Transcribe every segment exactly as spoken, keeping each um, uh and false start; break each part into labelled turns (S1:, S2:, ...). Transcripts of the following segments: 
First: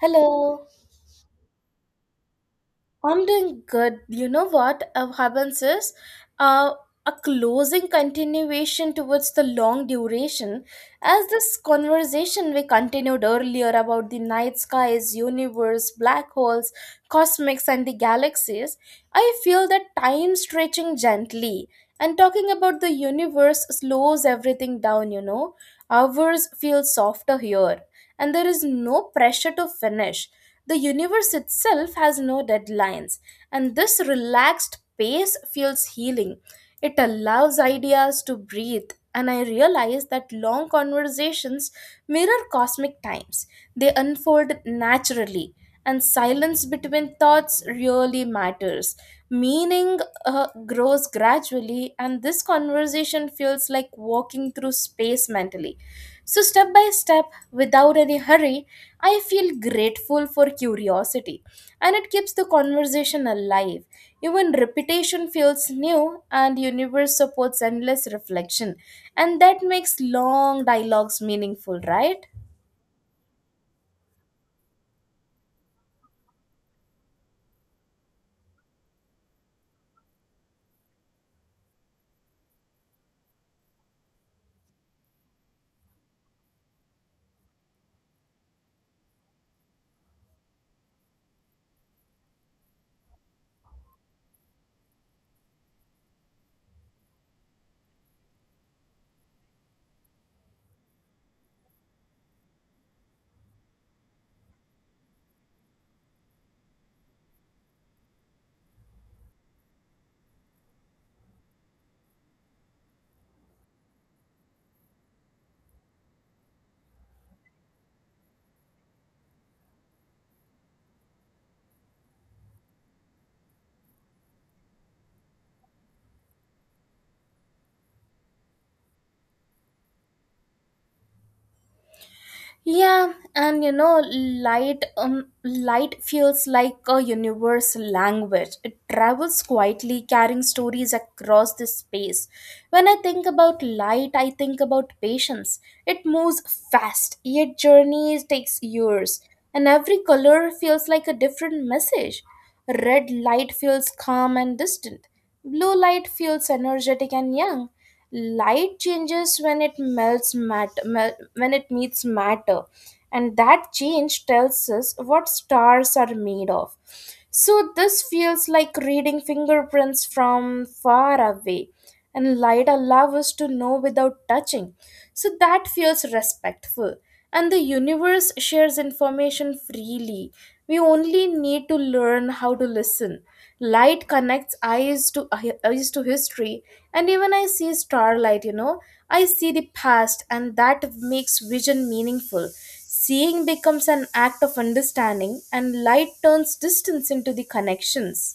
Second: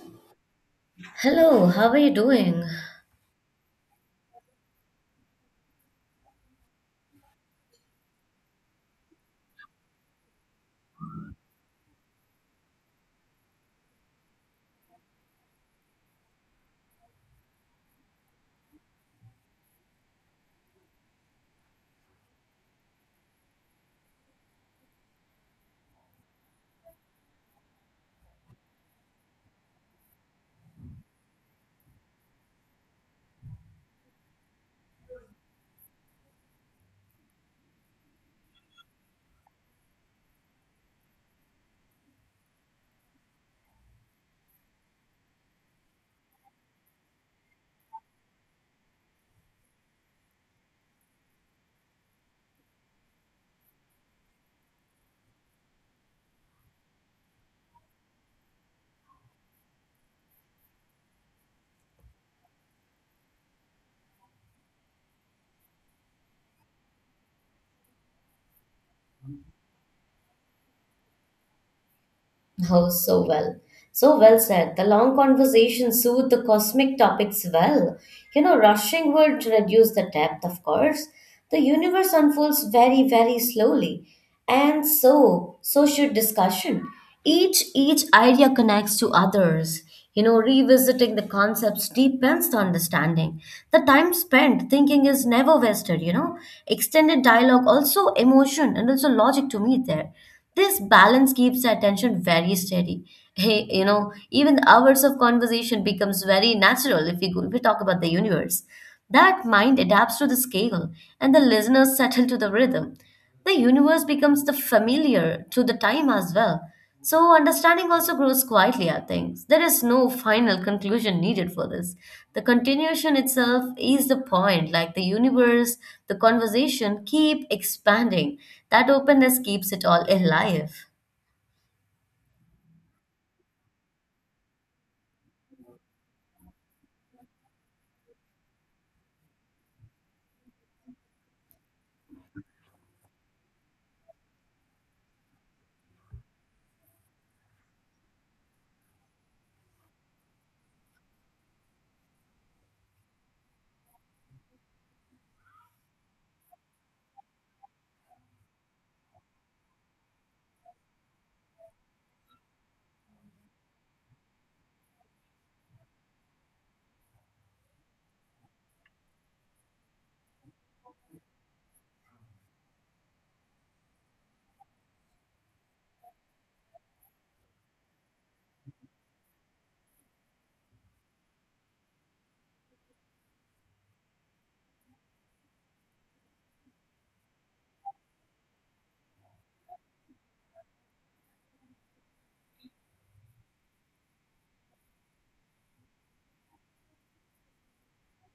S1: Hello,
S2: Hello, how are you doing?
S1: I'm doing good. You know what uh, happens is uh, a closing continuation towards the long duration. As this conversation we continued earlier about the night skies, universe, black holes, cosmics, and the galaxies, I feel that time stretching gently. And talking about the universe slows everything down, you know. Hours feel softer here, and there is no pressure to finish the universe itself has no deadlines, and this relaxed pace feels healing. It allows ideas to breathe, and I realize that long conversations mirror cosmic times. They unfold naturally, and silence between thoughts really matters. Meaning uh, grows gradually, and this conversation feels like walking through space mentally. So, step by step, without any hurry, I feel grateful for curiosity, and it keeps the conversation alive. Even repetition feels new, and universe supports endless reflection, and that makes long dialogues meaningful, right?
S2: Oh, so well. So well said. The long conversation soothed the cosmic topics well. You know, rushing would reduce the depth, of course. The universe unfolds very, very slowly. And so, so should discussion. Each each idea connects to others. You know, revisiting the concepts deepens the understanding. The time spent thinking is never wasted, you know. Extended dialogue, also emotion and also logic to meet there. This balance keeps the attention very steady. Hey, you know, even the hours of conversation becomes very natural if we, go, if we talk about the universe. That mind adapts to the scale, and the listeners settle to the rhythm. The universe becomes the familiar to the time as well. So, understanding also grows quietly, I think. There is no final conclusion needed for this. The continuation itself is the point, like the universe, the conversation keep expanding. That openness keeps it all alive.
S1: Yeah, and you know, light um, light feels like a universal language. It travels quietly, carrying stories across the space. When I think about light, I think about patience. It moves fast, yet journey takes years, and every color feels like a different message. Red light feels calm and distant. Blue light feels energetic and young, light changes when it melts matter mel- when it meets matter, and that change tells us what stars are made of. So this feels like reading fingerprints from far away, and light allows us to know without touching. So that feels respectful, and the universe shares information freely. We only need to learn how to listen. Light connects eyes to eyes to history, and even I see starlight. You know, I see the past, and that makes vision meaningful. Seeing becomes an act of understanding, and light turns distance into the connections.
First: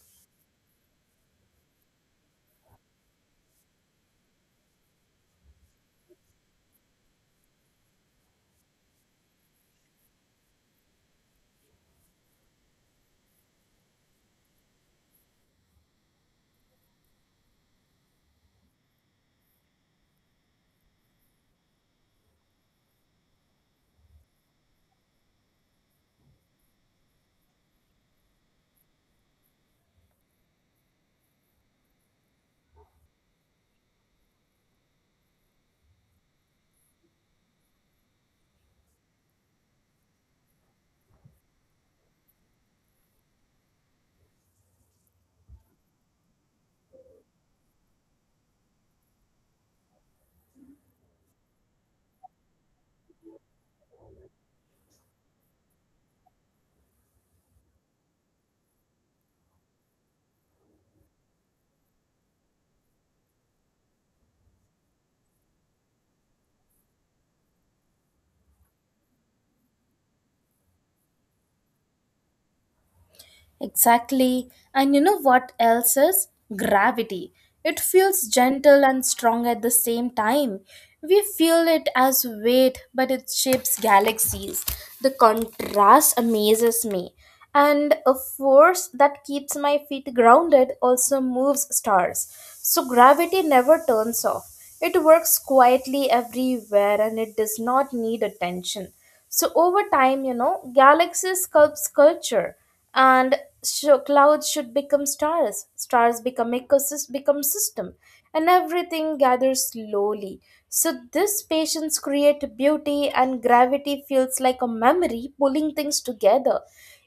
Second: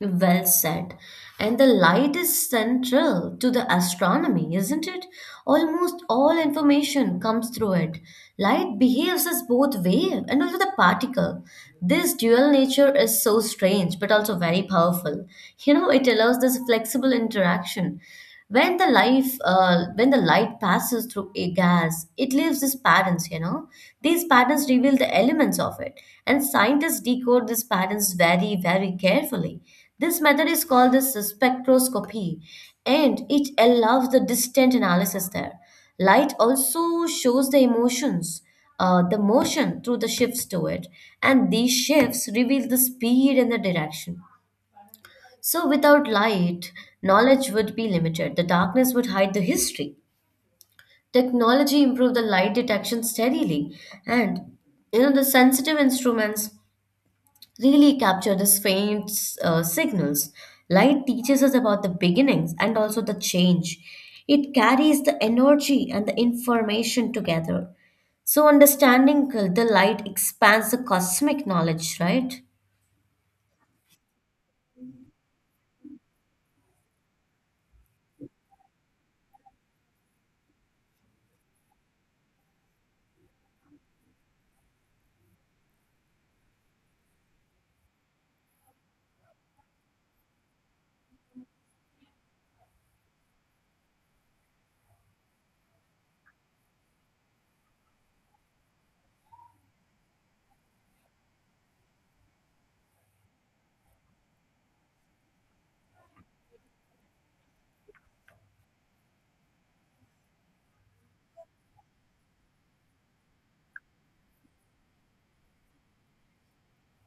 S2: Well said. And the light is central to the astronomy, isn't it? Almost all information comes through it. Light behaves as both wave and also the particle. This dual nature is so strange but also very powerful. You know, it allows this flexible interaction. When the life, uh, when the light passes through a gas, it leaves these patterns. You know, these patterns reveal the elements of it, and scientists decode these patterns very, very carefully. This method is called the spectroscopy, and it allows the distant analysis there. Light also shows the emotions, uh, the motion through the shifts to it, and these shifts reveal the speed and the direction. So, without light, knowledge would be limited. The darkness would hide the history. Technology improved the light detection steadily, and you know the sensitive instruments really capture these faint uh, signals. Light teaches us about the beginnings and also the change. It carries the energy and the information together. So, understanding the light expands the cosmic knowledge, right?
S1: Exactly. And you know what else is? Gravity. It feels gentle and strong at the same time. We feel it as weight, but it shapes galaxies. The contrast amazes me. And a force that keeps my feet grounded also moves stars. So gravity never turns off. It works quietly everywhere and it does not need attention. So over time, you know, galaxies sculpt sculpture, and so clouds should become stars, stars become ecosystem become system, and everything gathers slowly. So this patience create beauty, and gravity feels like a memory pulling things together.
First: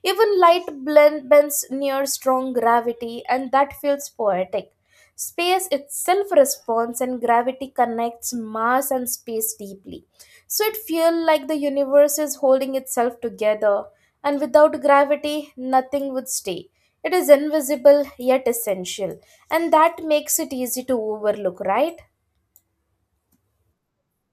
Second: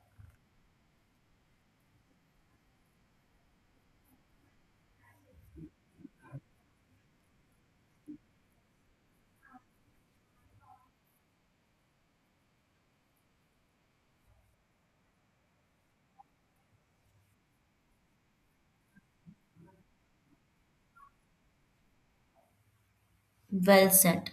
S1: Even light blend, bends near strong gravity, and that feels poetic. Space itself responds, and gravity connects mass and space deeply. So it feels like the universe is holding itself together, and without gravity, nothing would stay. It is invisible yet essential, and that makes it easy to overlook, right?
S2: Well said.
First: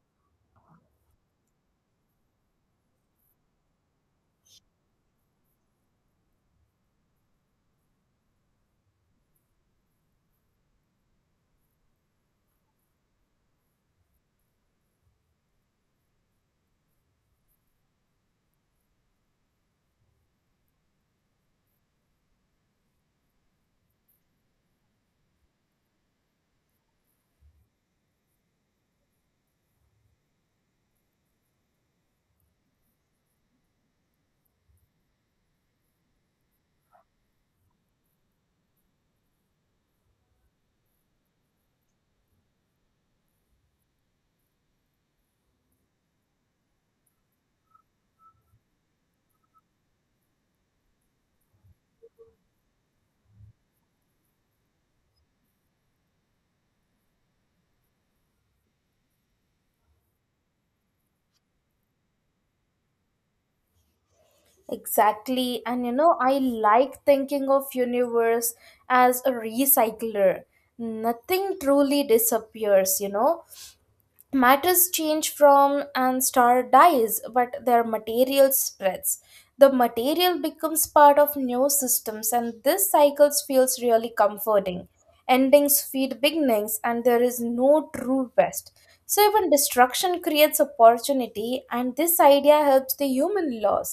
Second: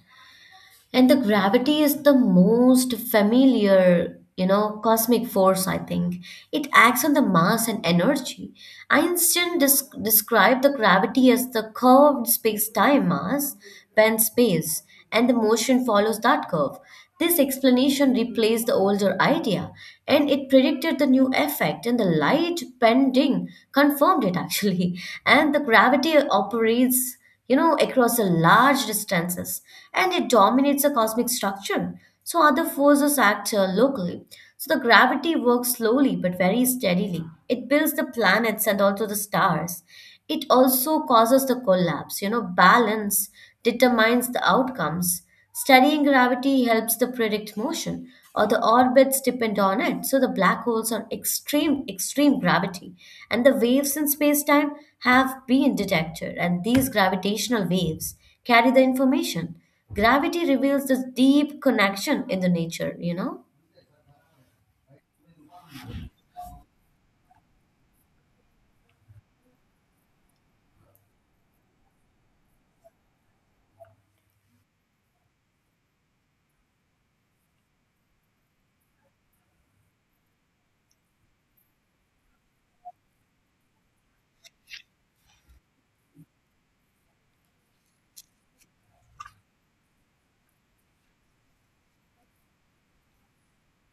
S2: And the gravity is the most familiar, you know, cosmic force, I think. It acts on the mass and energy. Einstein des- described the gravity as the curved space-time mass, bent space, and the motion follows that curve. This explanation replaced the older idea, and it predicted the new effect, and the light bending confirmed it actually. And the gravity operates, you know, across a large distances, and it dominates the cosmic structure. So other forces act uh, locally. So the gravity works slowly but very steadily. It builds the planets and also the stars. It also causes the collapse. You know, balance determines the outcomes. Studying gravity helps to predict motion, or the orbits depend on it. So the black holes are extreme, extreme gravity, and the waves in space-time have been detected, and these gravitational waves carry the information. Gravity reveals this deep connection in the nature, you know?
S1: Exactly, and you know, I like thinking of universe as a recycler. Nothing truly disappears, you know. Matters change from an star dies but their material spreads. The material becomes part of new systems, and this cycle feels really comforting. Endings feed beginnings and there is no true best. So even destruction creates opportunity, and this idea helps the human loss.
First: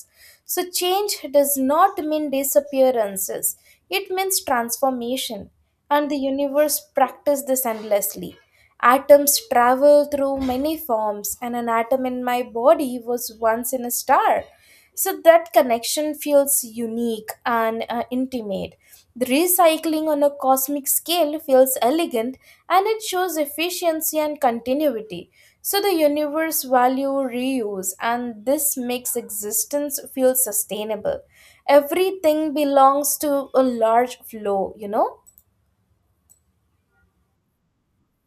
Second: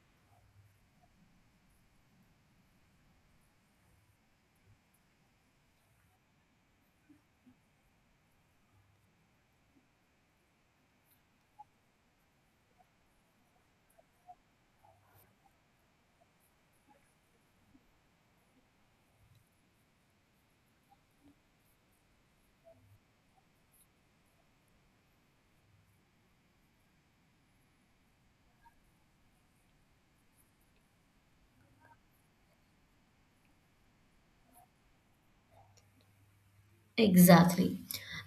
S1: So change does not mean disappearances, it means transformation, and the universe practices this endlessly. Atoms travel through many forms, and an atom in my body was once in a star. So that connection feels unique and uh, intimate. The recycling on a cosmic scale feels elegant, and it shows efficiency and continuity. So the universe value reuse, and this makes existence feel sustainable. Everything belongs to a large flow, you know?
S2: Exactly.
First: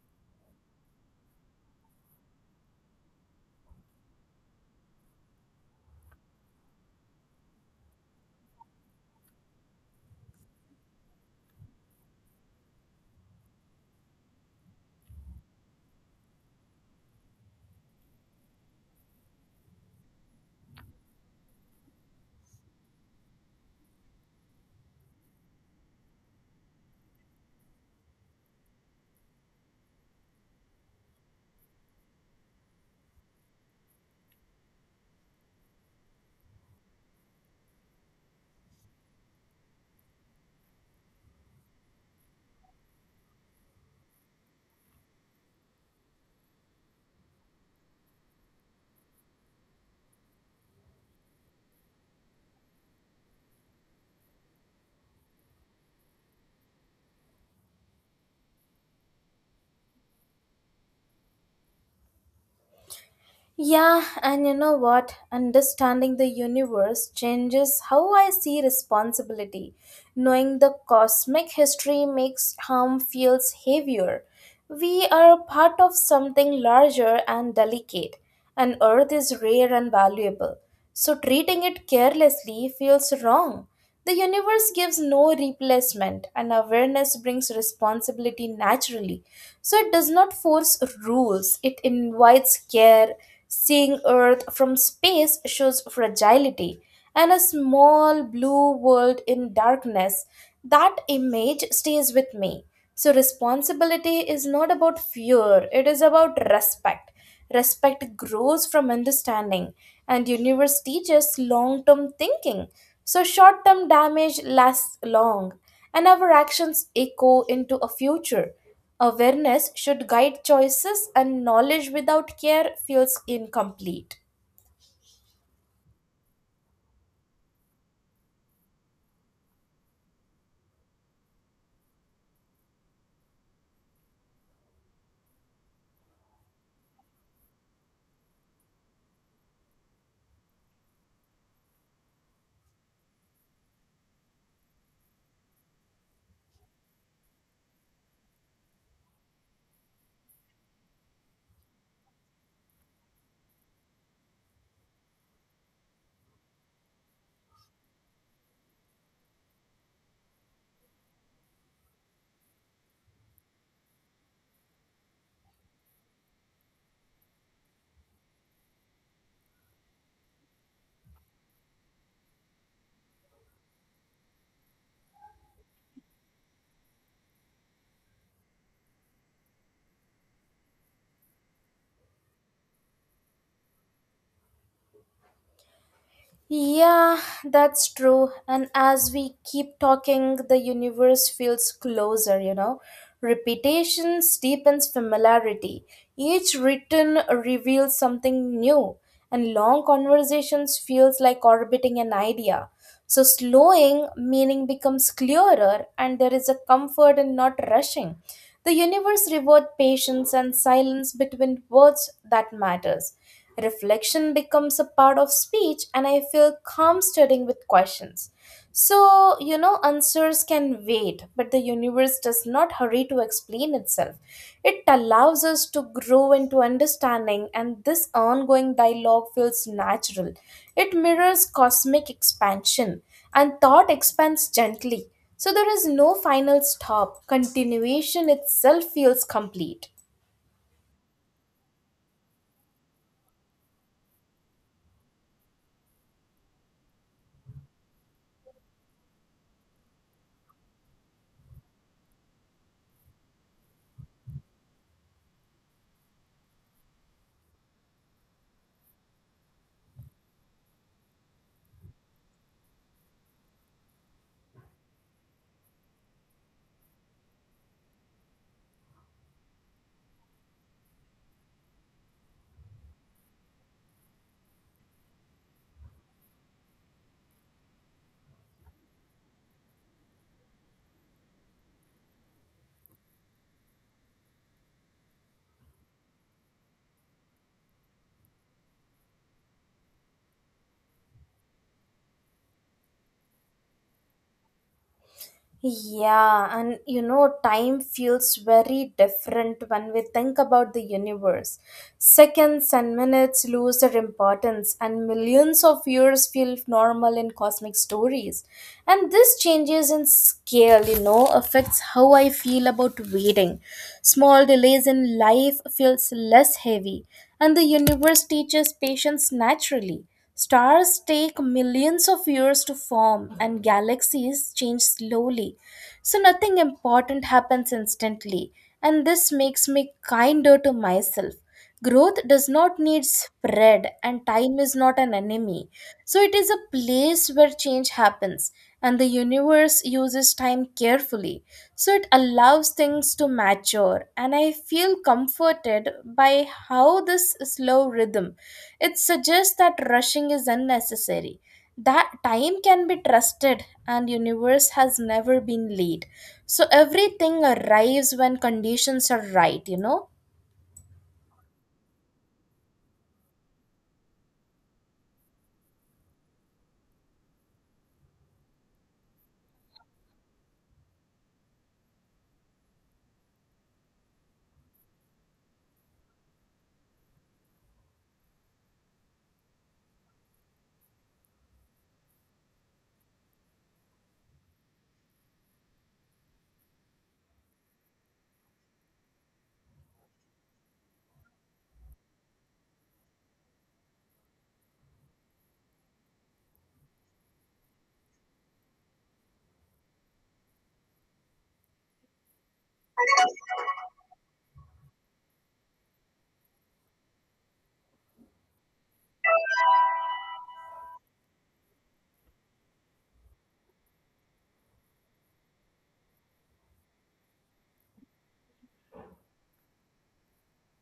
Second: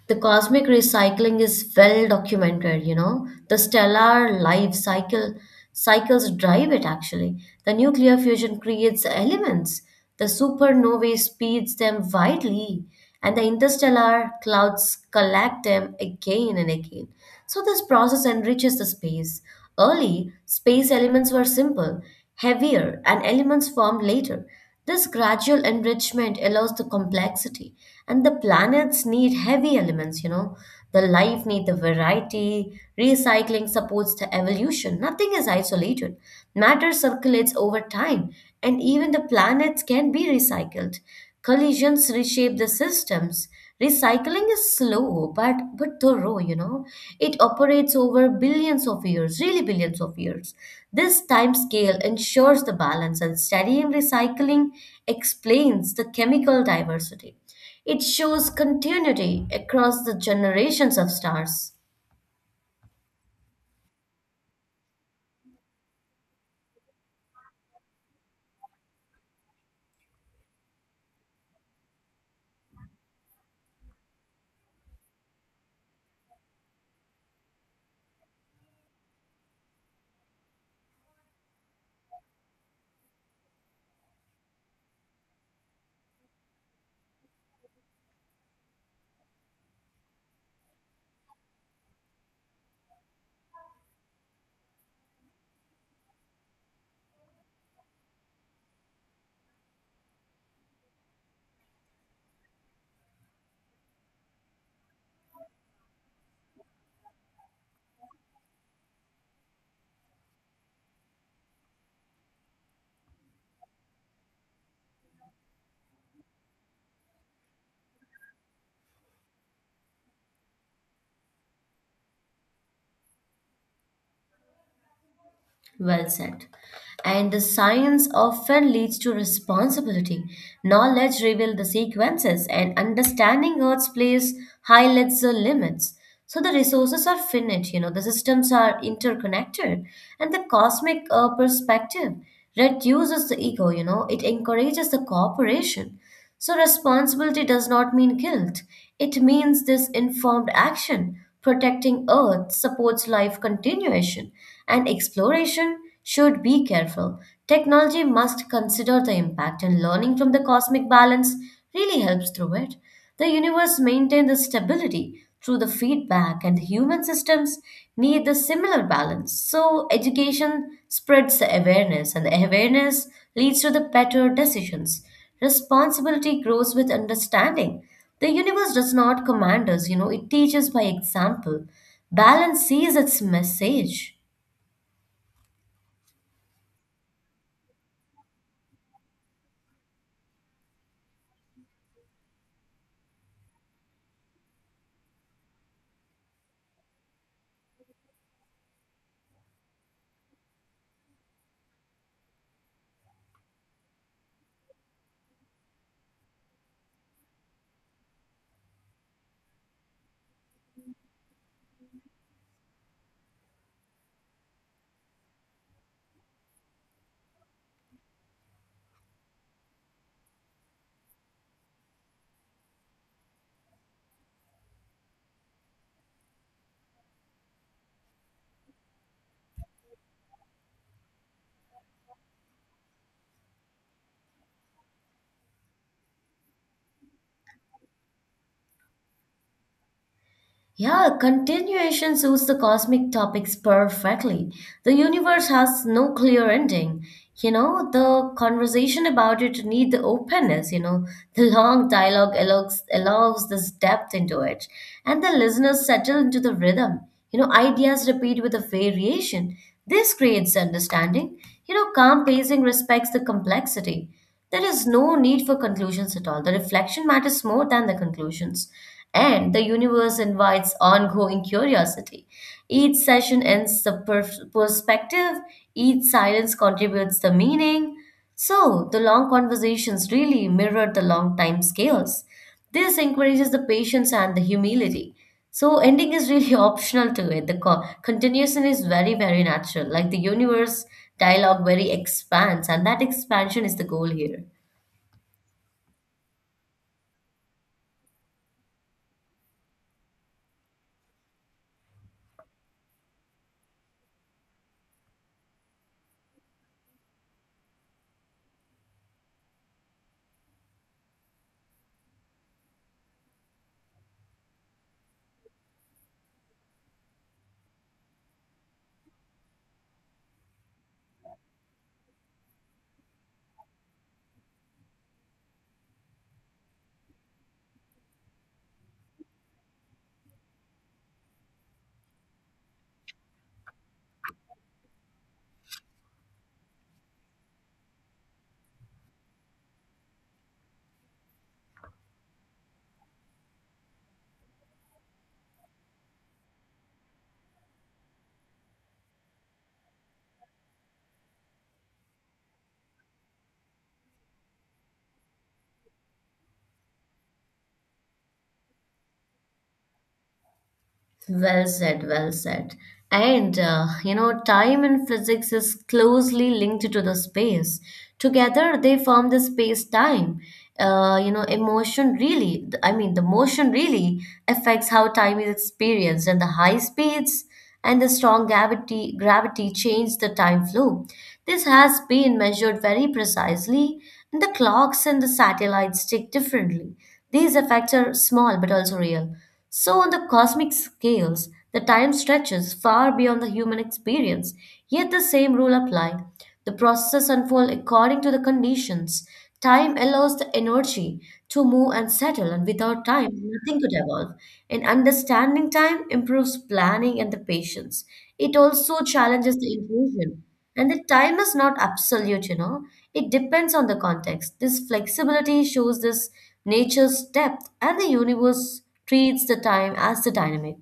S2: The cosmic recycling is well documented, you know. The stellar life cycle cycles drive it actually. The nuclear fusion creates elements. The supernovae speeds them widely, and the interstellar clouds collect them again and again. So this process enriches the space. Early, space elements were simple, heavier, and elements formed later. This gradual enrichment allows the complexity, and the planets need heavy elements, you know. The life need the variety. Recycling supports the evolution. Nothing is isolated. Matter circulates over time, and even the planets can be recycled. Collisions reshape the systems. Recycling is slow but but thorough, you know. It operates over billions of years, really billions of years. This time scale ensures the balance, and studying recycling explains the chemical diversity. It shows continuity across the generations of stars.
S1: Yeah, and you know what? Understanding the universe changes how I see responsibility. Knowing the cosmic history makes harm feels heavier. We are part of something larger and delicate, and Earth is rare and valuable. So treating it carelessly feels wrong. The universe gives no replacement, and awareness brings responsibility naturally. So it does not force rules, it invites care. Seeing Earth from space shows fragility, and a small blue world in darkness. That image stays with me. So responsibility is not about fear, it is about respect. Respect grows from understanding, and universe teaches long term thinking. So short term damage lasts long, and our actions echo into a future. Awareness should guide choices, and knowledge without care feels incomplete.
S2: Well said. And the science often leads to responsibility. Knowledge reveals the sequences, and understanding Earth's place highlights the limits. So the resources are finite, you know, the systems are interconnected, and the cosmic uh, perspective reduces the ego, you know, it encourages the cooperation. So, responsibility does not mean guilt. It means this informed action. Protecting Earth supports life continuation, and exploration should be careful. Technology must consider the impact, and learning from the cosmic balance really helps through it. The universe maintains the stability through the feedback, and human systems need the similar balance. So, education spreads the awareness, and the awareness leads to the better decisions. Responsibility grows with understanding. The universe does not command us, you know, it teaches by example. Balance sees its message.
S1: Yeah, that's true. And as we keep talking, the universe feels closer, you know. Repetition steepens familiarity. Each written reveals something new, and long conversations feels like orbiting an idea. So slowing meaning becomes clearer, and there is a comfort in not rushing. The universe rewards patience, and silence between words that matters. Reflection becomes a part of speech, and I feel calm studying with questions. So, you know, answers can wait, but the universe does not hurry to explain itself. It allows us to grow into understanding, and this ongoing dialogue feels natural. It mirrors cosmic expansion, and thought expands gently. So, there is no final stop, continuation itself feels complete.
S2: Yeah, continuation suits the cosmic topics perfectly. The universe has no clear ending. You know, the conversation about it need the openness, you know. The long dialogue allows, allows this depth into it. And the listeners settle into the rhythm. You know, ideas repeat with a variation. This creates understanding. You know, calm pacing respects the complexity. There is no need for conclusions at all. The reflection matters more than the conclusions. And the universe invites ongoing curiosity. Each session ends the per- perspective, each silence contributes the meaning. So, the long conversations really mirror the long time scales. This encourages the patience and the humility. So ending is really optional to it. The co- continuation is very, very natural. Like the universe dialogue very expands, and that expansion is the goal here.
S1: Yeah, and you know, time feels very different when we think about the universe. Seconds and minutes lose their importance, and millions of years feel normal in cosmic stories. And this changes in scale, you know, affects how I feel about waiting. Small delays in life feels less heavy, and the universe teaches patience naturally. Stars take millions of years to form, and galaxies change slowly. So, nothing important happens instantly, and this makes me kinder to myself. Growth does not need spread, and time is not an enemy. So, it is a place where change happens, and the universe uses time carefully, so it allows things to mature. And I feel comforted by how this slow rhythm, it suggests that rushing is unnecessary, that time can be trusted, and universe has never been late. So everything arrives when conditions are right, you know.
S2: Well said, well said. And uh, you know, time in physics is closely linked to the space. Together, they form the space-time. Uh, you know, emotion really, I mean, the motion really affects how time is experienced, and the high speeds and the strong gravity, gravity changed the time flow. This has been measured very precisely, and the clocks and the satellites tick differently. These effects are small but also real. So, on the cosmic scales, the time stretches far beyond the human experience, yet the same rule applies. The processes unfold according to the conditions. Time allows the energy to move and settle, and without time, nothing could evolve. And understanding time improves planning and the patience. It also challenges the illusion. And the time is not absolute, you know, it depends on the context. This flexibility shows this nature's depth, and the universe treats the time as the dynamic.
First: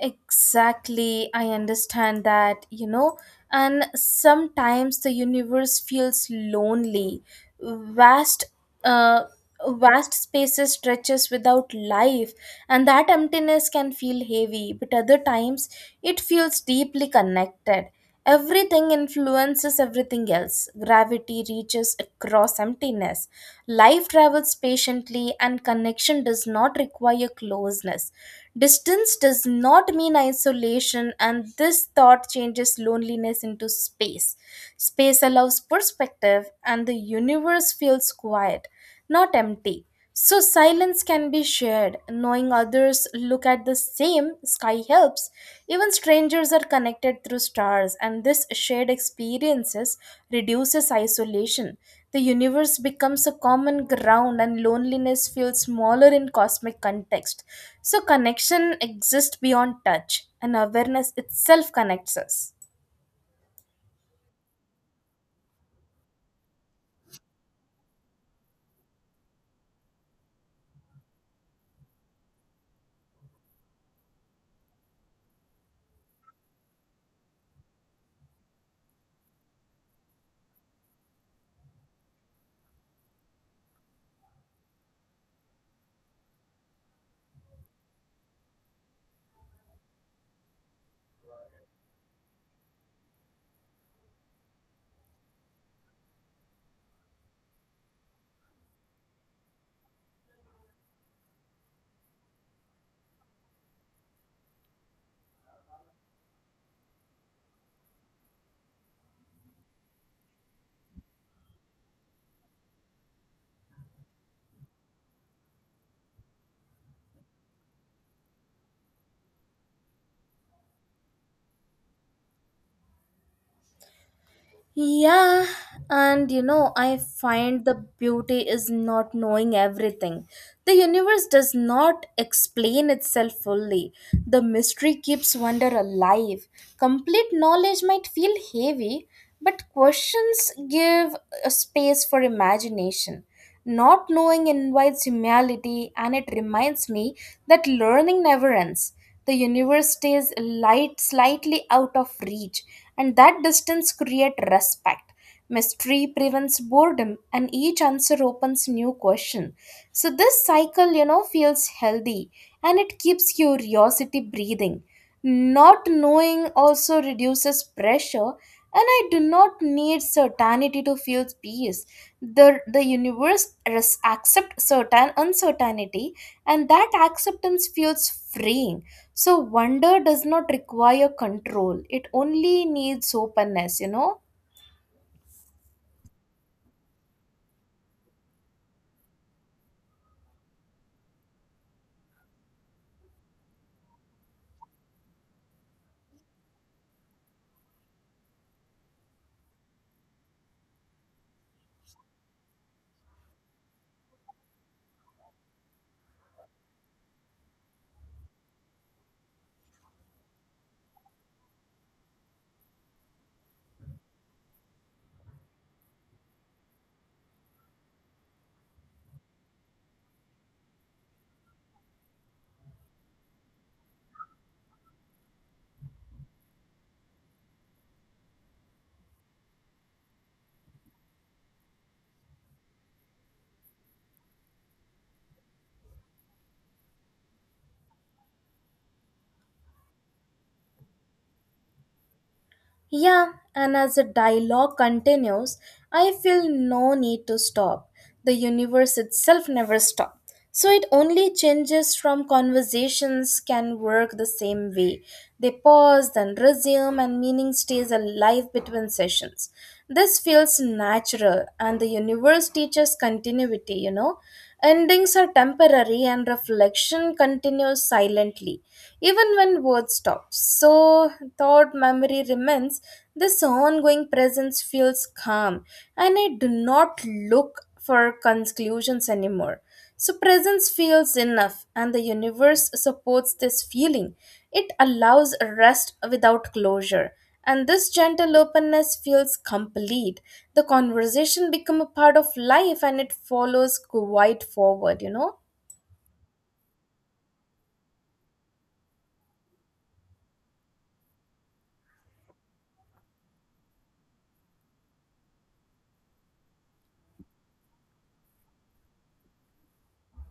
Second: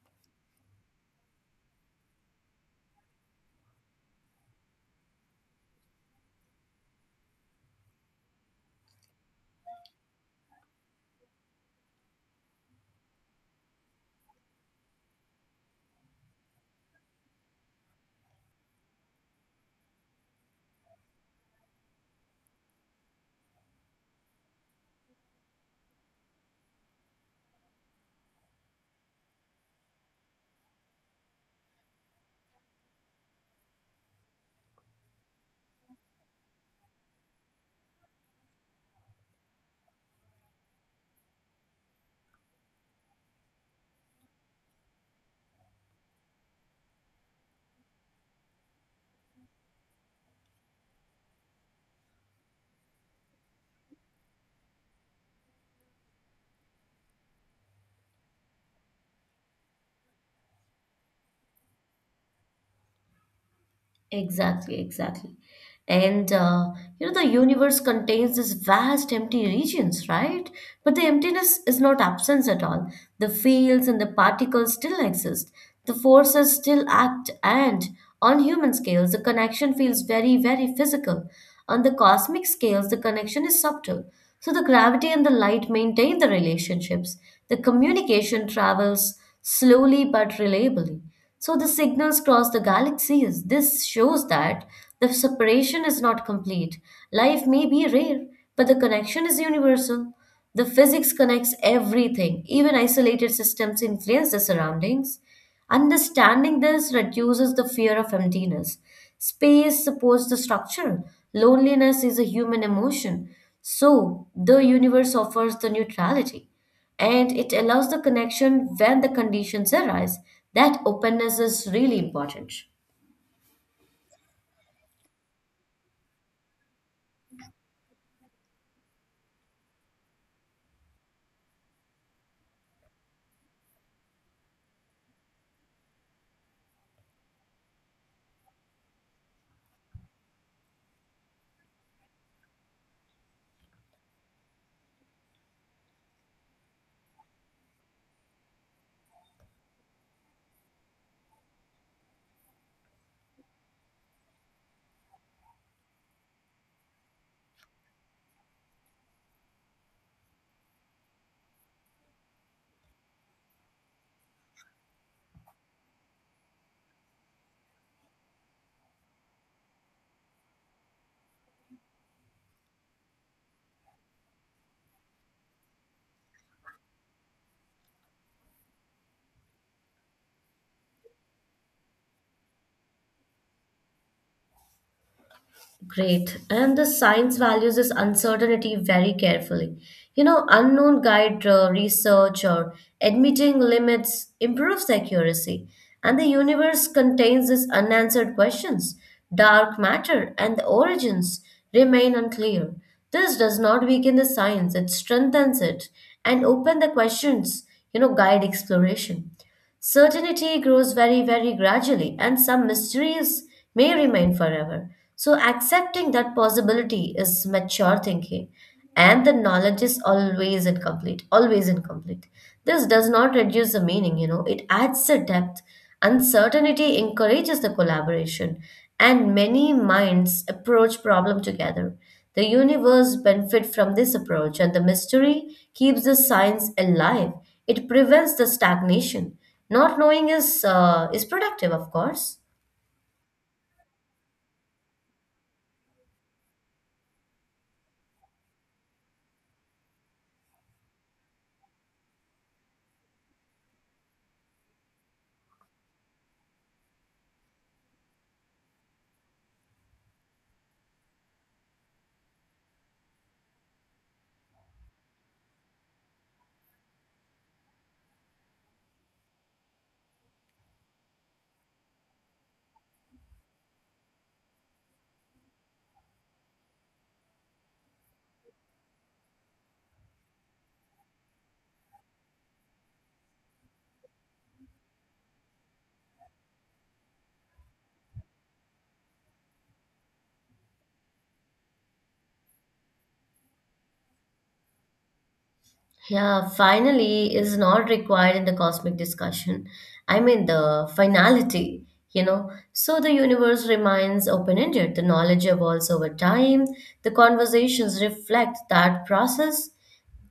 S1: Exactly, I understand that, you know, and sometimes the universe feels lonely. Vast, uh, vast spaces stretches without life, and that emptiness can feel heavy, but other times it feels deeply connected. Everything influences everything else. Gravity reaches across emptiness. Life travels patiently, and connection does not require closeness. Distance does not mean isolation, and this thought changes loneliness into space. Space allows perspective, and the universe feels quiet, not empty. So, silence can be shared. Knowing others look at the same sky helps. Even strangers are connected through stars, and this shared experiences reduces isolation. The universe becomes a common ground, and loneliness feels smaller in cosmic context. So, connection exists beyond touch, and awareness itself connects us.
S2: Exactly, exactly. And uh, you know, the universe contains these vast empty regions, right? But the emptiness is not absence at all. The fields and the particles still exist. The forces still act, and on human scales, the connection feels very, very physical. On the cosmic scales, the connection is subtle. So the gravity and the light maintain the relationships. The communication travels slowly but reliably. So the signals cross the galaxies. This shows that the separation is not complete. Life may be rare, but the connection is universal. The physics connects everything, even isolated systems influence the surroundings. Understanding this reduces the fear of emptiness. Space supports the structure. Loneliness is a human emotion. So, the universe offers the neutrality and it allows the connection when the conditions arise. That openness is really important.
S1: Yeah, and you know, I find the beauty is not knowing everything. The universe does not explain itself fully. The mystery keeps wonder alive. Complete knowledge might feel heavy, but questions give a space for imagination. Not knowing invites humility, and it reminds me that learning never ends. The universe stays light slightly out of reach, and that distance creates respect. Mystery prevents boredom, and each answer opens new question. So this cycle, you know, feels healthy, and it keeps curiosity breathing. Not knowing also reduces pressure, and I do not need certainty to feel peace. The, the universe res- accepts certain uncertainty, and that acceptance feels freeing. So, wonder does not require control, it only needs openness, you know.
S2: Great. And the science values this uncertainty very carefully. You know, unknown guide uh, research or admitting limits improves accuracy. And the universe contains these unanswered questions. Dark matter and the origins remain unclear. This does not weaken the science, it strengthens it and open the questions, you know, guide exploration. Certainty grows very, very gradually, and some mysteries may remain forever. So, accepting that possibility is mature thinking, and the knowledge is always incomplete, always incomplete. This does not reduce the meaning, you know, it adds the depth. Uncertainty encourages the collaboration, and many minds approach problem together. The universe benefits from this approach, and the mystery keeps the science alive. It prevents the stagnation. Not knowing is uh, is productive, of course.
S1: Yeah, and as the dialogue continues, I feel no need to stop. The universe itself never stops. So it only changes from conversations can work the same way. They pause, then resume, and meaning stays alive between sessions. This feels natural, and the universe teaches continuity, you know. Endings are temporary, and reflection continues silently, even when words stop. So, thought memory remains. This ongoing presence feels calm, and I do not look for conclusions anymore. So, presence feels enough, and the universe supports this feeling. It allows rest without closure, and this gentle openness feels complete. The conversation become a part of life, and it follows quite forward. You know.
S2: Yeah, finally is not required in the cosmic discussion. I mean, the finality, you know. So the universe remains open ended. The knowledge evolves over time. The conversations reflect that process.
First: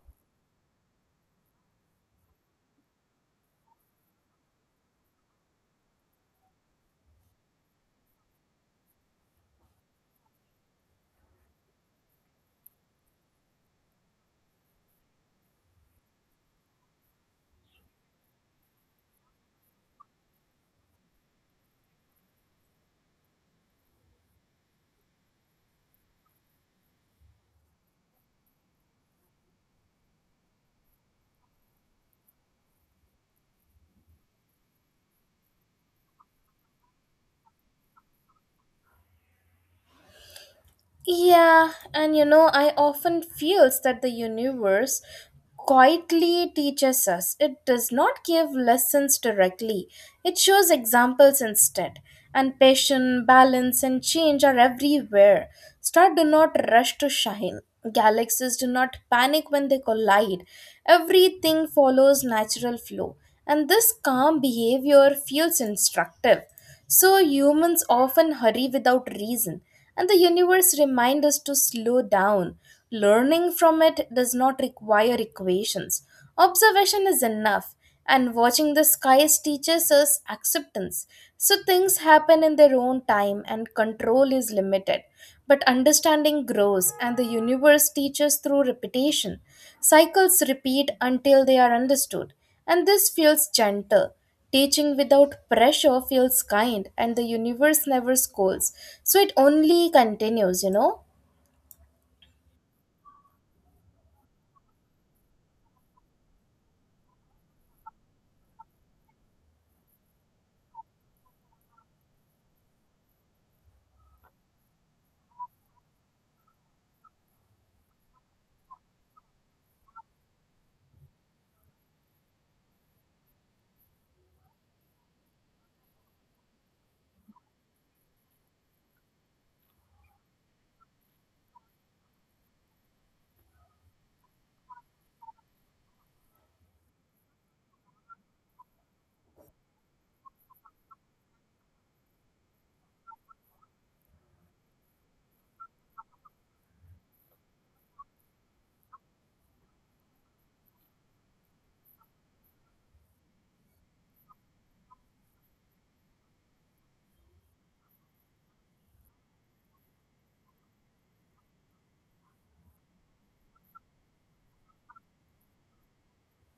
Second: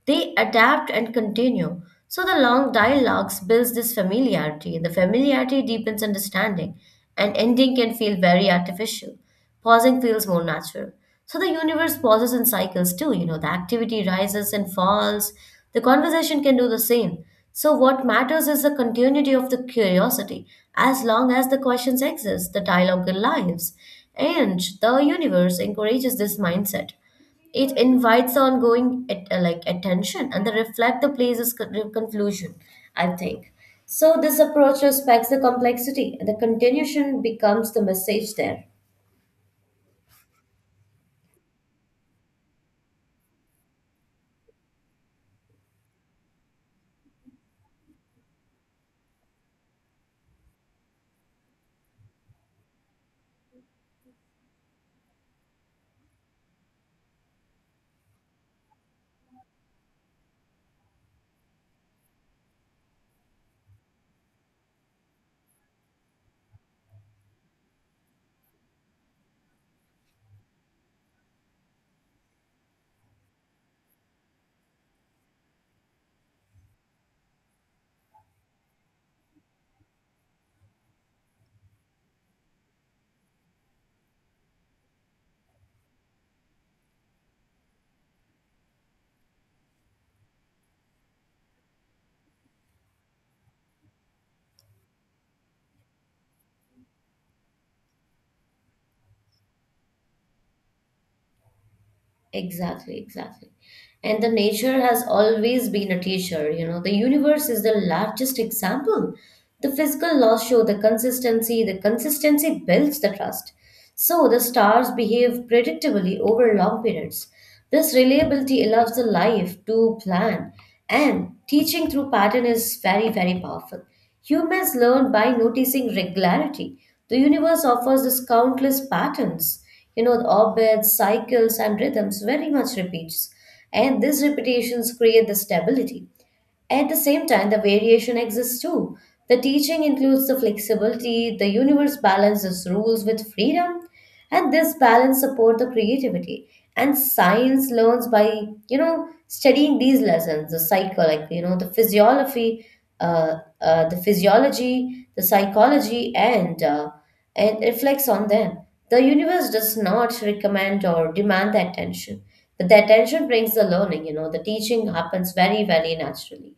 S2: They adapt and continue. So the long dialogues builds this familiarity, and the familiarity deepens understanding, and ending can feel very artificial. Pausing feels more natural. So the universe pauses in cycles too, you know, the activity rises and falls. The conversation can do the same. So what matters is the continuity of the curiosity. As long as the questions exist, the dialogue lives, and the universe encourages this mindset. It invites ongoing at, uh, like attention, and they reflect the place's con- conclusion, I think. So this approach respects the complexity, and the continuation becomes the message there.
S1: Yeah, and you know, I often feels that the universe quietly teaches us. It does not give lessons directly. It shows examples instead. And passion, balance, and change are everywhere. Stars do not rush to shine. Galaxies do not panic when they collide. Everything follows natural flow. And this calm behavior feels instructive. So humans often hurry without reason, and the universe reminds us to slow down. Learning from it does not require equations. Observation is enough, and watching the skies teaches us acceptance. So things happen in their own time, and control is limited. But understanding grows, and the universe teaches through repetition. Cycles repeat until they are understood, and this feels gentle. Teaching without pressure feels kind, and the universe never scolds. So it only continues, you know?
S2: Exactly, exactly. And the nature has always been a teacher, you know. The universe is the largest example. The physical laws show the consistency, the consistency builds the trust. So the stars behave predictably over long periods. This reliability allows the life to plan, and teaching through pattern is very, very powerful. Humans learn by noticing regularity. The universe offers us countless patterns, you know, the orbits cycles and rhythms very much repeats, and these repetitions create the stability. At the same time, the variation exists too. The teaching includes the flexibility, the universe balances rules with freedom, and this balance support the creativity. And science learns by, you know, studying these lessons, the cycle, like, you know, the physiology, uh, uh, the physiology, the psychology, and uh, and reflects on them. The universe does not recommend or demand the attention, but the attention brings the learning. You know, the teaching happens very, very naturally.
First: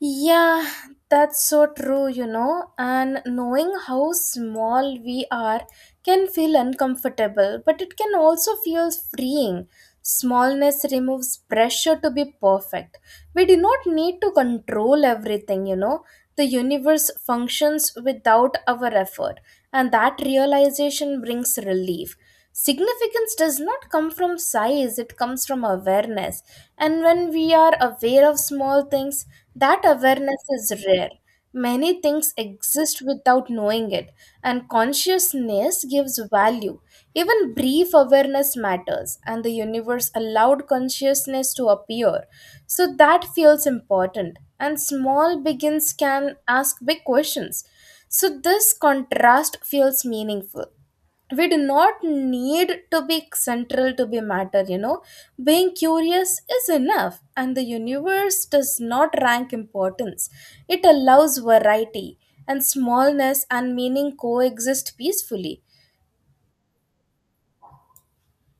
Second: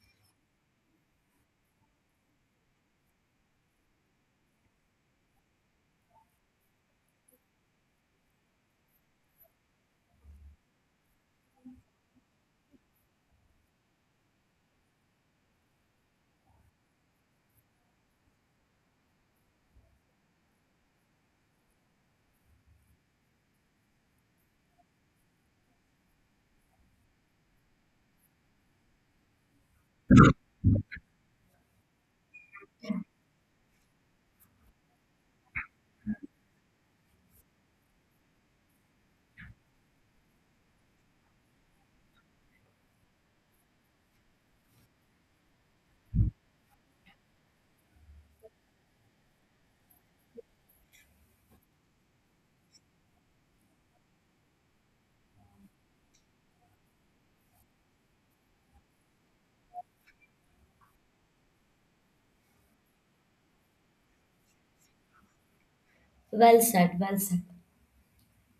S1: Yeah, that's so true, you know, and knowing how small we are can feel uncomfortable, but it can also feel freeing. Smallness removes pressure to be perfect. We do not need to control everything, you know. The universe functions without our effort, and that realization brings relief. Significance does not come from size, it comes from awareness. And when we are aware of small things, that awareness is rare. Many things exist without knowing it, and consciousness gives value. Even brief awareness matters, and the universe allowed consciousness to appear. So that feels important. And small begins can ask big questions. So this contrast feels meaningful, we do not need to be central to be matter, you know. Being curious is enough, and the universe does not rank importance. It allows variety, and smallness and meaning coexist peacefully.
S2: Well said, well said.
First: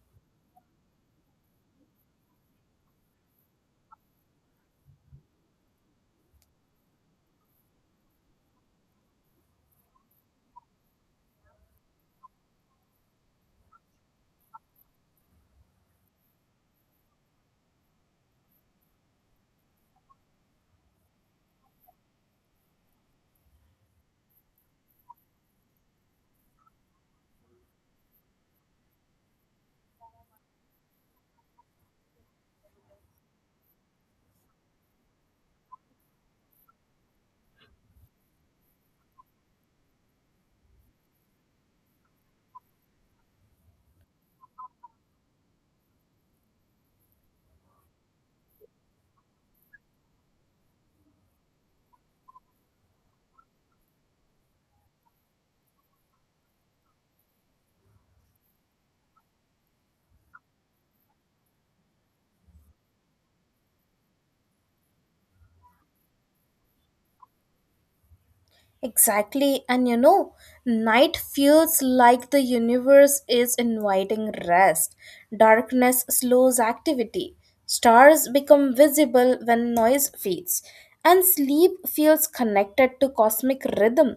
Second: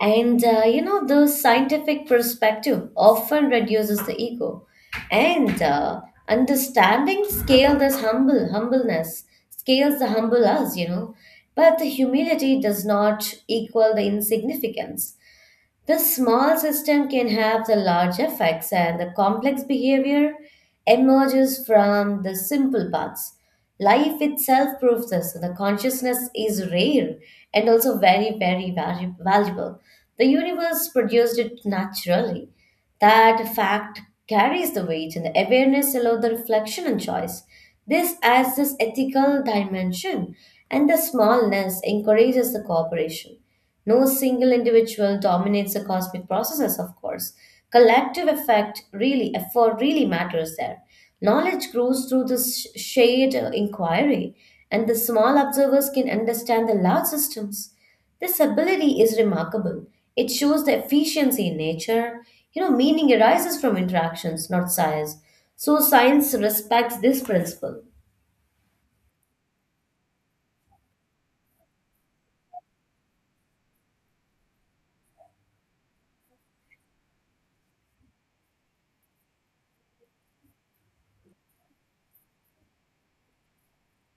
S2: And uh, You know, the scientific perspective often reduces the ego. And uh, Understanding scale this humble humbleness, scales the humble us, you know. But the humility does not equal the insignificance. The small system can have the large effects, and the complex behavior emerges from the simple parts. Life itself proves this. The consciousness is rare and also very, very valu- valuable. The universe produced it naturally. That fact carries the weight, and the awareness allows the reflection and choice. This adds this ethical dimension, and the smallness encourages the cooperation. No single individual dominates the cosmic processes, of course. Collective effect really, effort really matters there. Knowledge grows through this sh- shared uh, inquiry, and the small observers can understand the large systems. This ability is remarkable. It shows the efficiency in nature. You know, meaning arises from interactions, not size. So, science respects this principle.
S1: Exactly, and you know, night feels like the universe is inviting rest. Darkness slows activity. Stars become visible when noise fades, and sleep feels connected to cosmic rhythm.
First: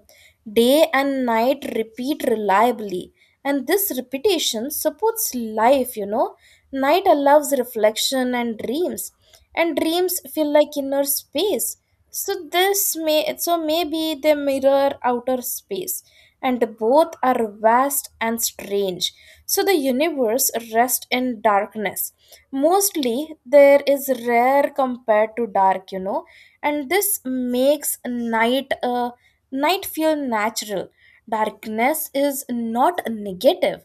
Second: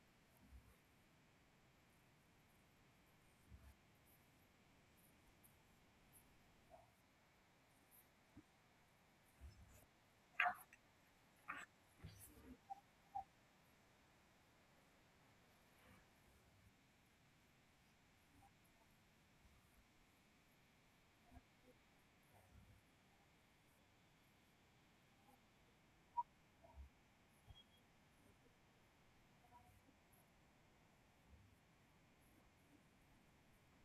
S1: Day and night repeat reliably, and this repetition supports life, you know. Night allows reflection and dreams, and dreams feel like inner space, so this may, so maybe they mirror outer space, and both are vast and strange. So the universe rests in darkness mostly. There is rare compared to dark, you know, and this makes night uh, night feel natural. Darkness is not negative.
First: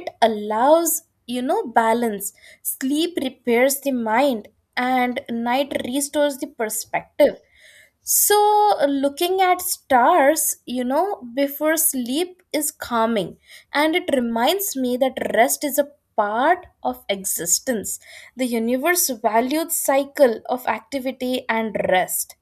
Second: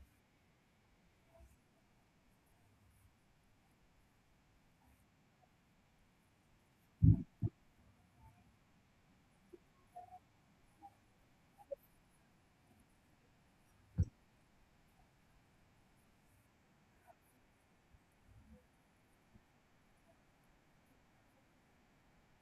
S1: It allows, you know, balance. Sleep repairs the mind, and night restores the perspective. So looking at stars, you know, before sleep is calming, and it reminds me that rest is a part of existence. The universe valued cycle of activity and rest.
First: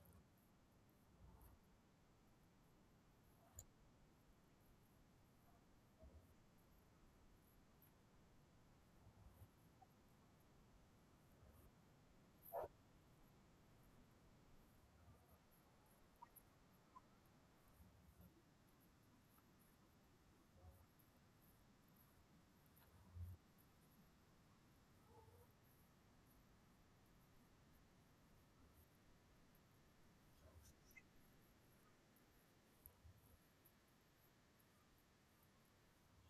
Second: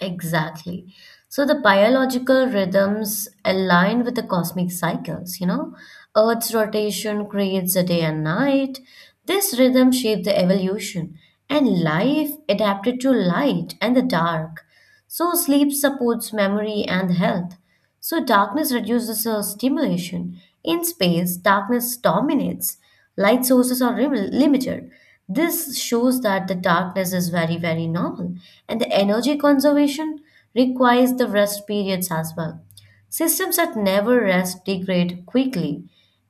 S2: Exactly. So the biological rhythms align with the cosmic cycles, you know. Earth's rotation creates a day and night. This rhythm shaped the evolution, and life adapted to light and the dark. So sleep supports memory and health. So darkness reduces uh, stimulation. In space, darkness dominates. Light sources are rim- limited. This shows that the darkness is very, very normal. And the energy conservation requires the rest periods as well. Systems that never rest degrade quickly,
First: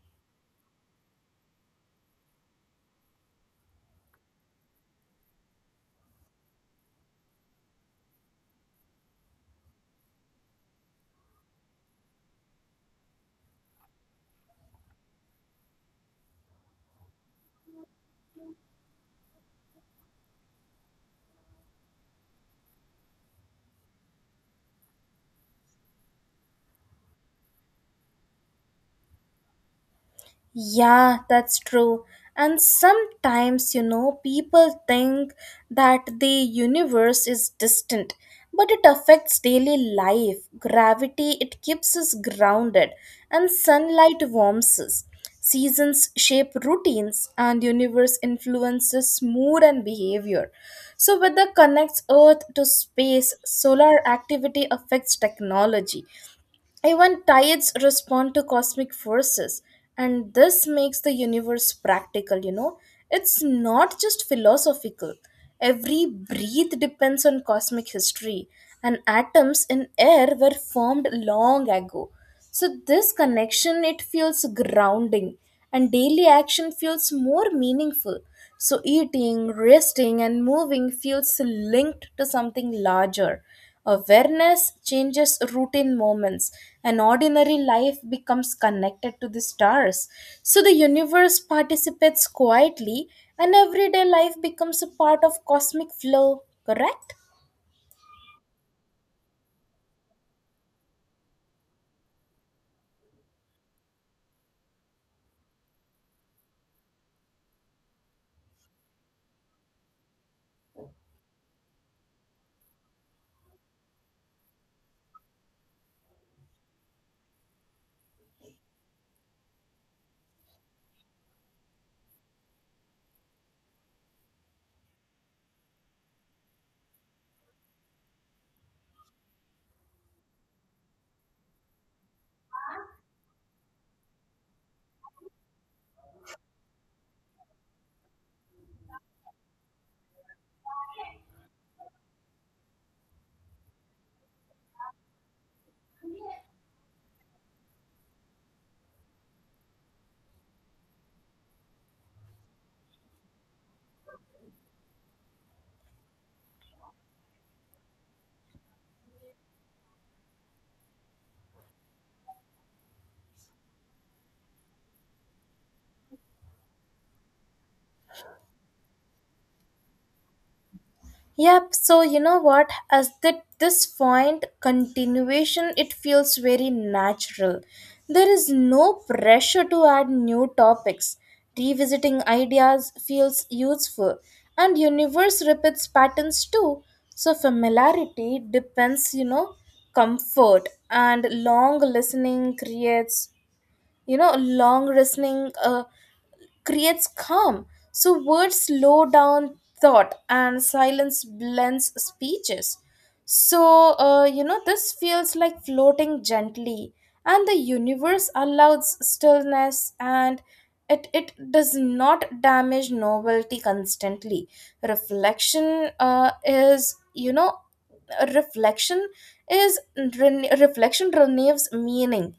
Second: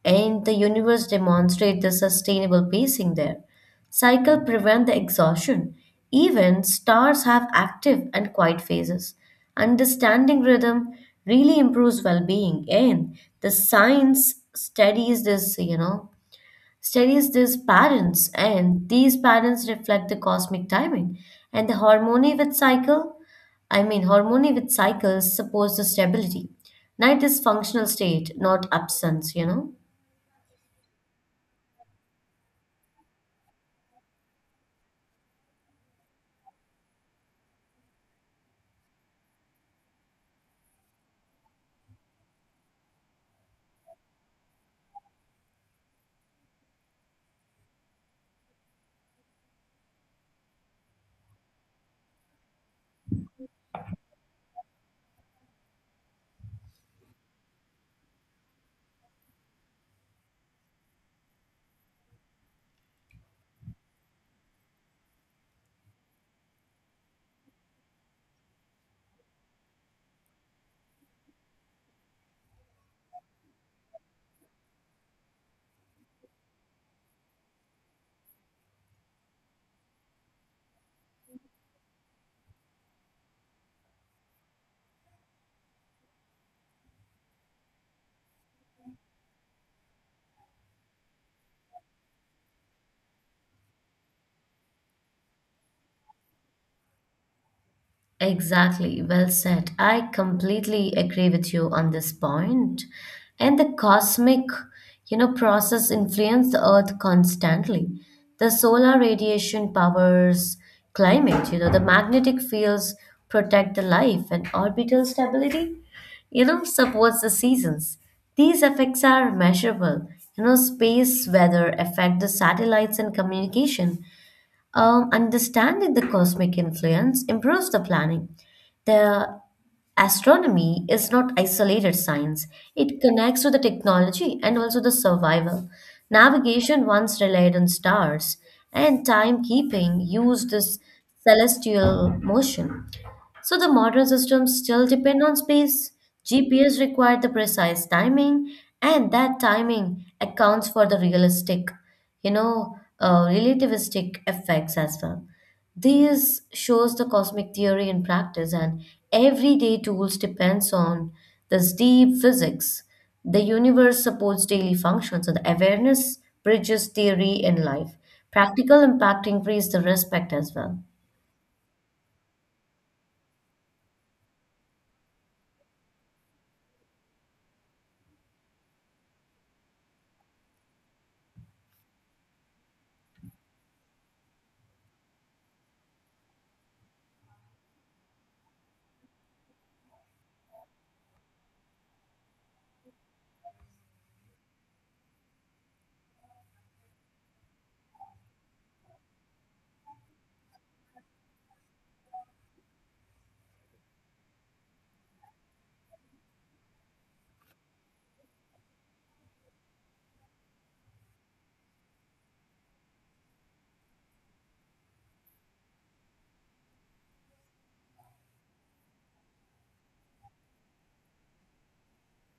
S2: and the universe demonstrates the sustainable pacing there. Cycle prevent the exhaustion. Even stars have active and quiet phases. Understanding rhythm really improves well-being, and the science studies this, you know, studies these patterns, and these patterns reflect the cosmic timing and the harmony with cycle. I mean, harmony with cycles supports the stability. Night is functional state, not absence, you know.
S1: Yeah, that's true. And sometimes, you know, people think that the universe is distant, but it affects daily life. Gravity, it keeps us grounded, and sunlight warms us. Seasons shape routines, and universe influences mood and behavior. So, weather connects Earth to space, solar activity affects technology, even tides respond to cosmic forces, and this makes the universe practical, you know. It's not just philosophical. Every breath depends on cosmic history, and atoms in air were formed long ago. So this connection, it feels grounding, and daily action feels more meaningful. So, eating, resting, and moving feels linked to something larger. Awareness changes routine moments, and ordinary life becomes connected to the stars. So, the universe participates quietly, and everyday life becomes a part of cosmic flow, correct?
S2: Exactly, well said. I completely agree with you on this point. And the cosmic, you know, process influence the earth constantly. The solar radiation powers climate, you know, the magnetic fields protect the life and orbital stability, you know, supports the seasons. These effects are measurable. You know, space weather affect the satellites and communication. Um, understanding the cosmic influence improves the planning. The astronomy is not isolated science, it connects to the technology and also the survival. Navigation once relied on stars, and timekeeping used this celestial motion. So the modern systems still depend on space. G P S required the precise timing, and that timing accounts for the realistic, you know, uh, relativistic effects as well. This shows the cosmic theory in practice, and everyday tools depends on this deep physics. The universe supports daily functions, so the awareness bridges theory in life. Practical impact increase the respect as well.
S1: Yep, so you know what? As that this point continuation, it feels very natural. There is no pressure to add new topics. Revisiting ideas feels useful, and universe repeats patterns too. So familiarity depends, you know, comfort, and long listening creates you know long listening uh, creates calm. So words slow down thought, and silence blends speeches. So, uh, you know, this feels like floating gently, and the universe allows stillness, and it, it does not damage novelty constantly. Reflection uh, is, you know, reflection is ren- reflection renews meaning,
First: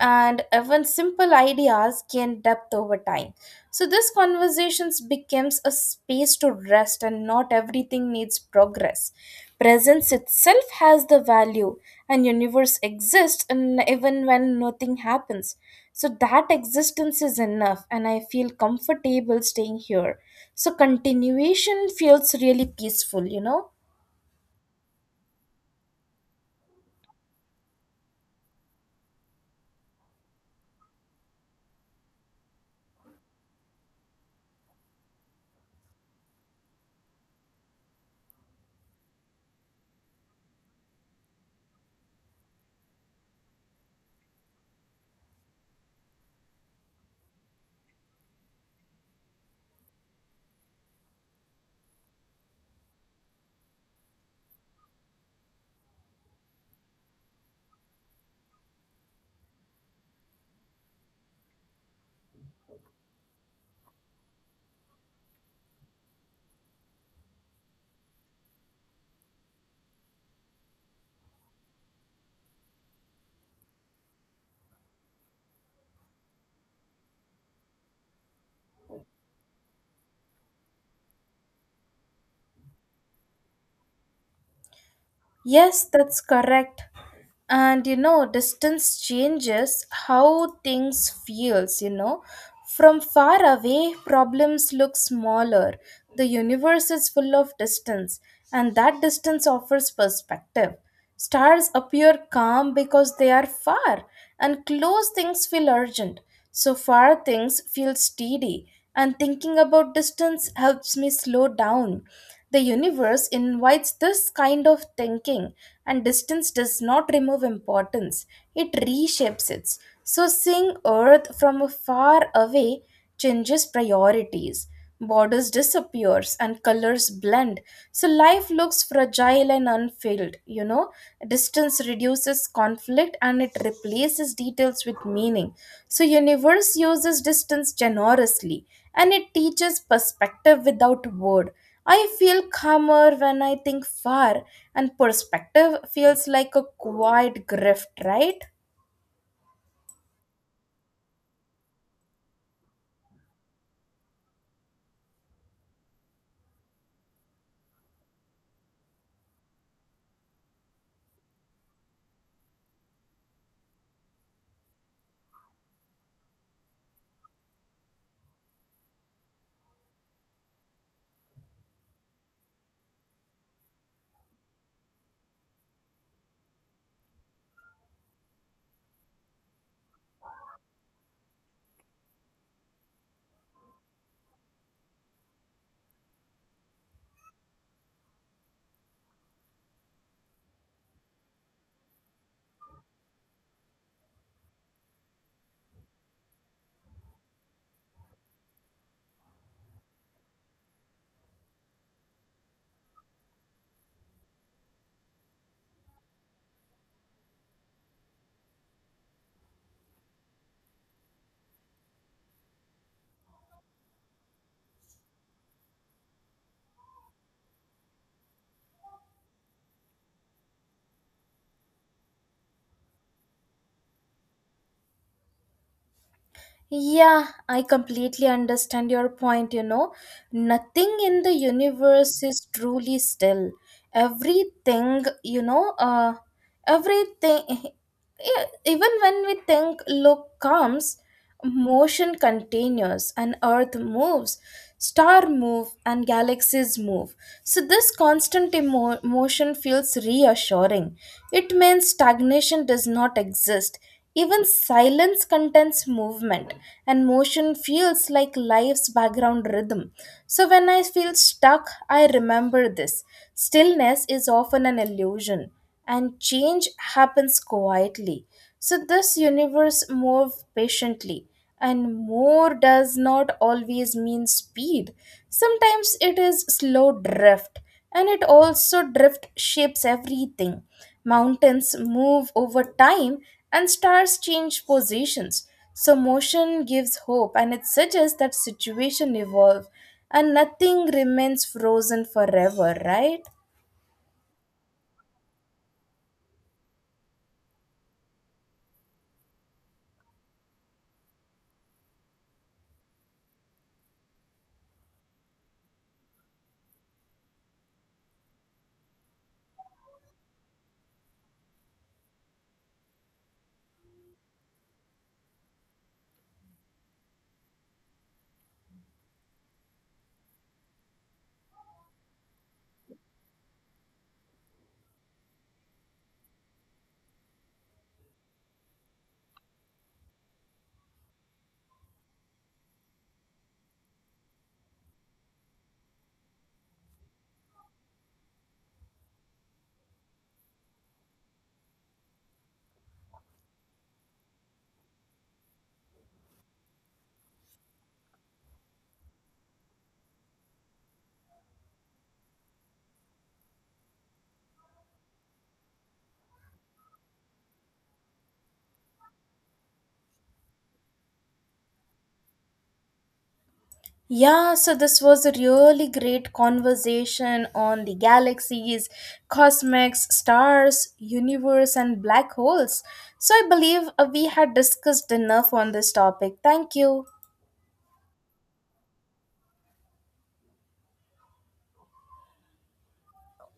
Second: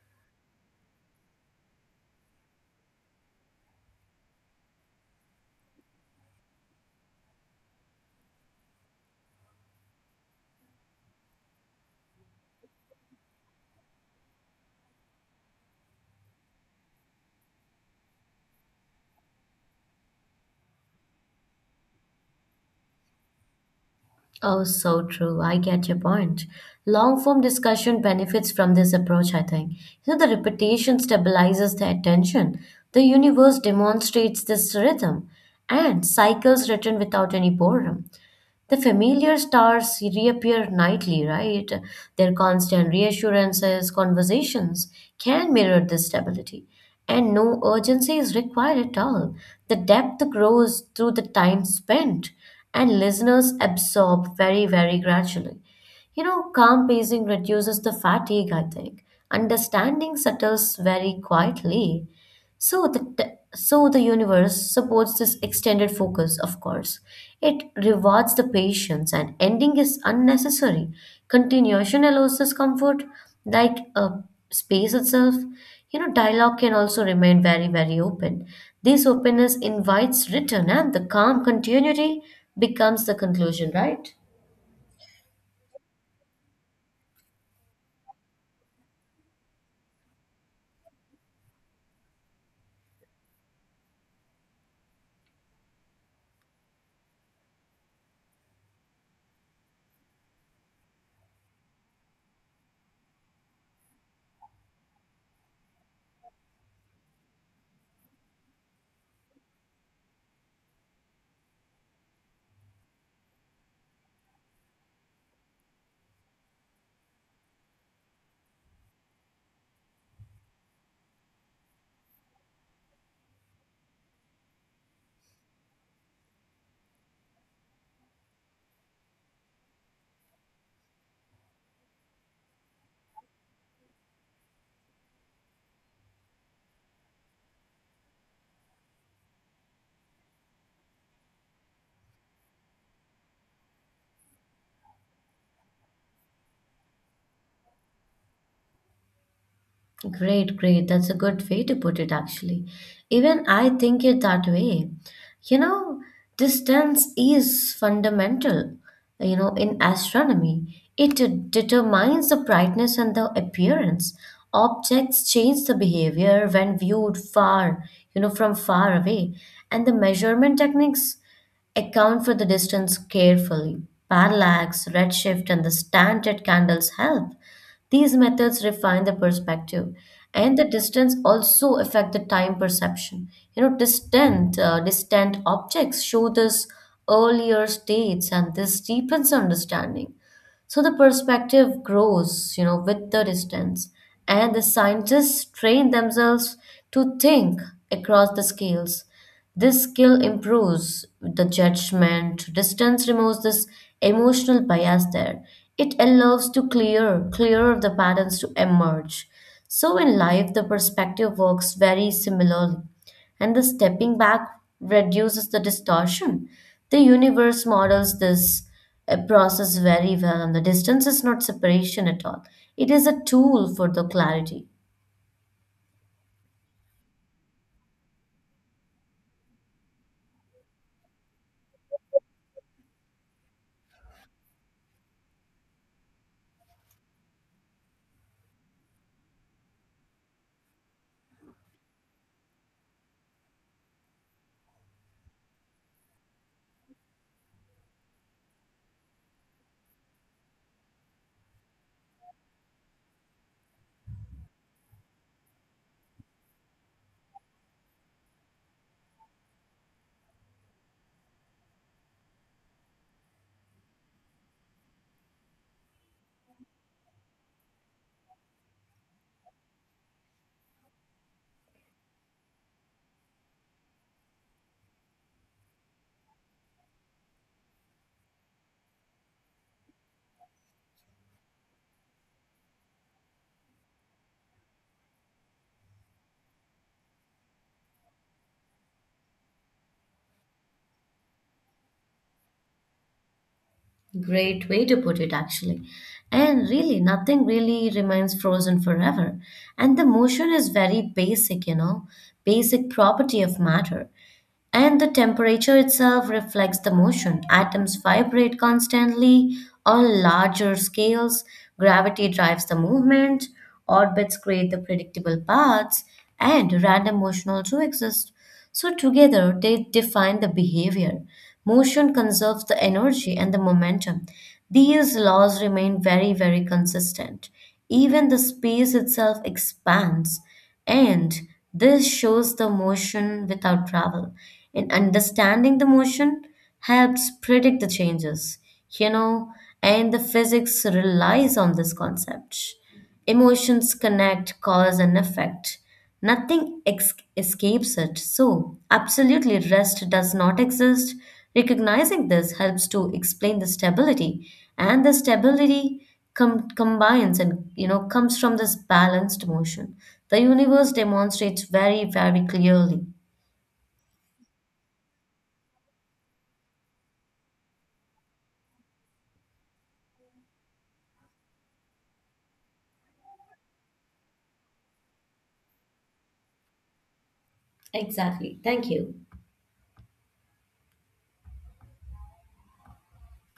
S1: and even simple ideas gain depth over time. So this conversations becomes a space to rest, and not everything needs progress. Presence itself has the value, and universe exists and even when nothing happens. So that existence is enough, and I feel comfortable staying here. So continuation feels really peaceful, you know.
S2: Oh, so true. I get your point. Long form discussion benefits from this approach, I think. You know, the repetition stabilizes the attention. The universe demonstrates this rhythm and cycles written without any boredom. The familiar stars reappear nightly, right? Their constant reassurances, conversations can mirror this stability. And no urgency is required at all. The depth grows through the time spent, and listeners absorb very, very gradually. You know, calm pacing reduces the fatigue, I think. Understanding settles very quietly. So the t- so the universe supports this extended focus, of course. It rewards the patience and ending is unnecessary. Continuation allows this comfort, like a space itself. You know, dialogue can also remain very, very open. This openness invites return and the calm continuity becomes the conclusion, right?
S1: Yes, that's correct. And you know, distance changes how things feels, you know. From far away, problems look smaller. The universe is full of distance, and that distance offers perspective. Stars appear calm because they are far, and close things feel urgent. So far things feel steady, and thinking about distance helps me slow down. The universe invites this kind of thinking, and distance does not remove importance, it reshapes it. So, seeing Earth from a far away changes priorities. Borders disappears and colors blend, so life looks fragile and unfilled. You know, distance reduces conflict, and it replaces details with meaning. So universe uses distance generously, and it teaches perspective without word. I feel calmer when I think far, and perspective feels like a quiet grift, right?
S2: Great, great. That's a good way to put it, actually. Even I think it that way. You know, distance is fundamental, you know, in astronomy. It de- determines the brightness and the appearance. Objects change the behavior when viewed far, you know, from far away. And the measurement techniques account for the distance carefully. Parallax, redshift, and the standard candles help. These methods refine the perspective, and the distance also affect the time perception. You know, distant uh, distant objects show this earlier states, and this deepens understanding. So the perspective grows, you know, with the distance, and the scientists train themselves to think across the scales. This skill improves the judgment. Distance removes this emotional bias there. It allows to clear clearer the patterns to emerge. So in life, the perspective works very similarly, and the stepping back reduces the distortion. The universe models this uh, process very well, and the distance is not separation at all. It is a tool for the clarity.
S1: Yeah, I completely understand your point. You know, nothing in the universe is truly still. Everything, you know, uh, everything, yeah, even when we think look comes, motion continues, and earth moves, star move and galaxies move. So this constant emo- motion feels reassuring. It means stagnation does not exist. Even silence contains movement, and motion feels like life's background rhythm. So, when I feel stuck, I remember this. Stillness is often an illusion, and change happens quietly. So, this universe moves patiently, and more does not always mean speed. Sometimes it is slow drift, and it also drift shapes everything. Mountains move over time, and stars change positions. So motion gives hope, and it suggests that situation evolve, and nothing remains frozen forever, right?
S2: Great way to put it, actually. And really, nothing really remains frozen forever. And the motion is very basic, you know, basic property of matter. And the temperature itself reflects the motion. Atoms vibrate constantly on larger scales. Gravity drives the movement. Orbits create the predictable paths. And random motion also exists. So, together, they define the behavior. Motion conserves the energy and the momentum. These laws remain very, very consistent. Even the space itself expands, and this shows the motion without travel. In understanding the motion, helps predict the changes, you know, and the physics relies on this concept. Emotions connect cause and effect. Nothing ex- escapes it. So, absolutely, rest does not exist. Recognizing this helps to explain the stability, and the stability com- combines and you know comes from this balanced motion. The universe demonstrates very, very clearly.
S1: Yeah, so this was a really great conversation on the galaxies, cosmics, stars, universe, and black holes. So I believe uh, we had discussed enough on this topic. Thank you.
S2: Exactly. Thank you.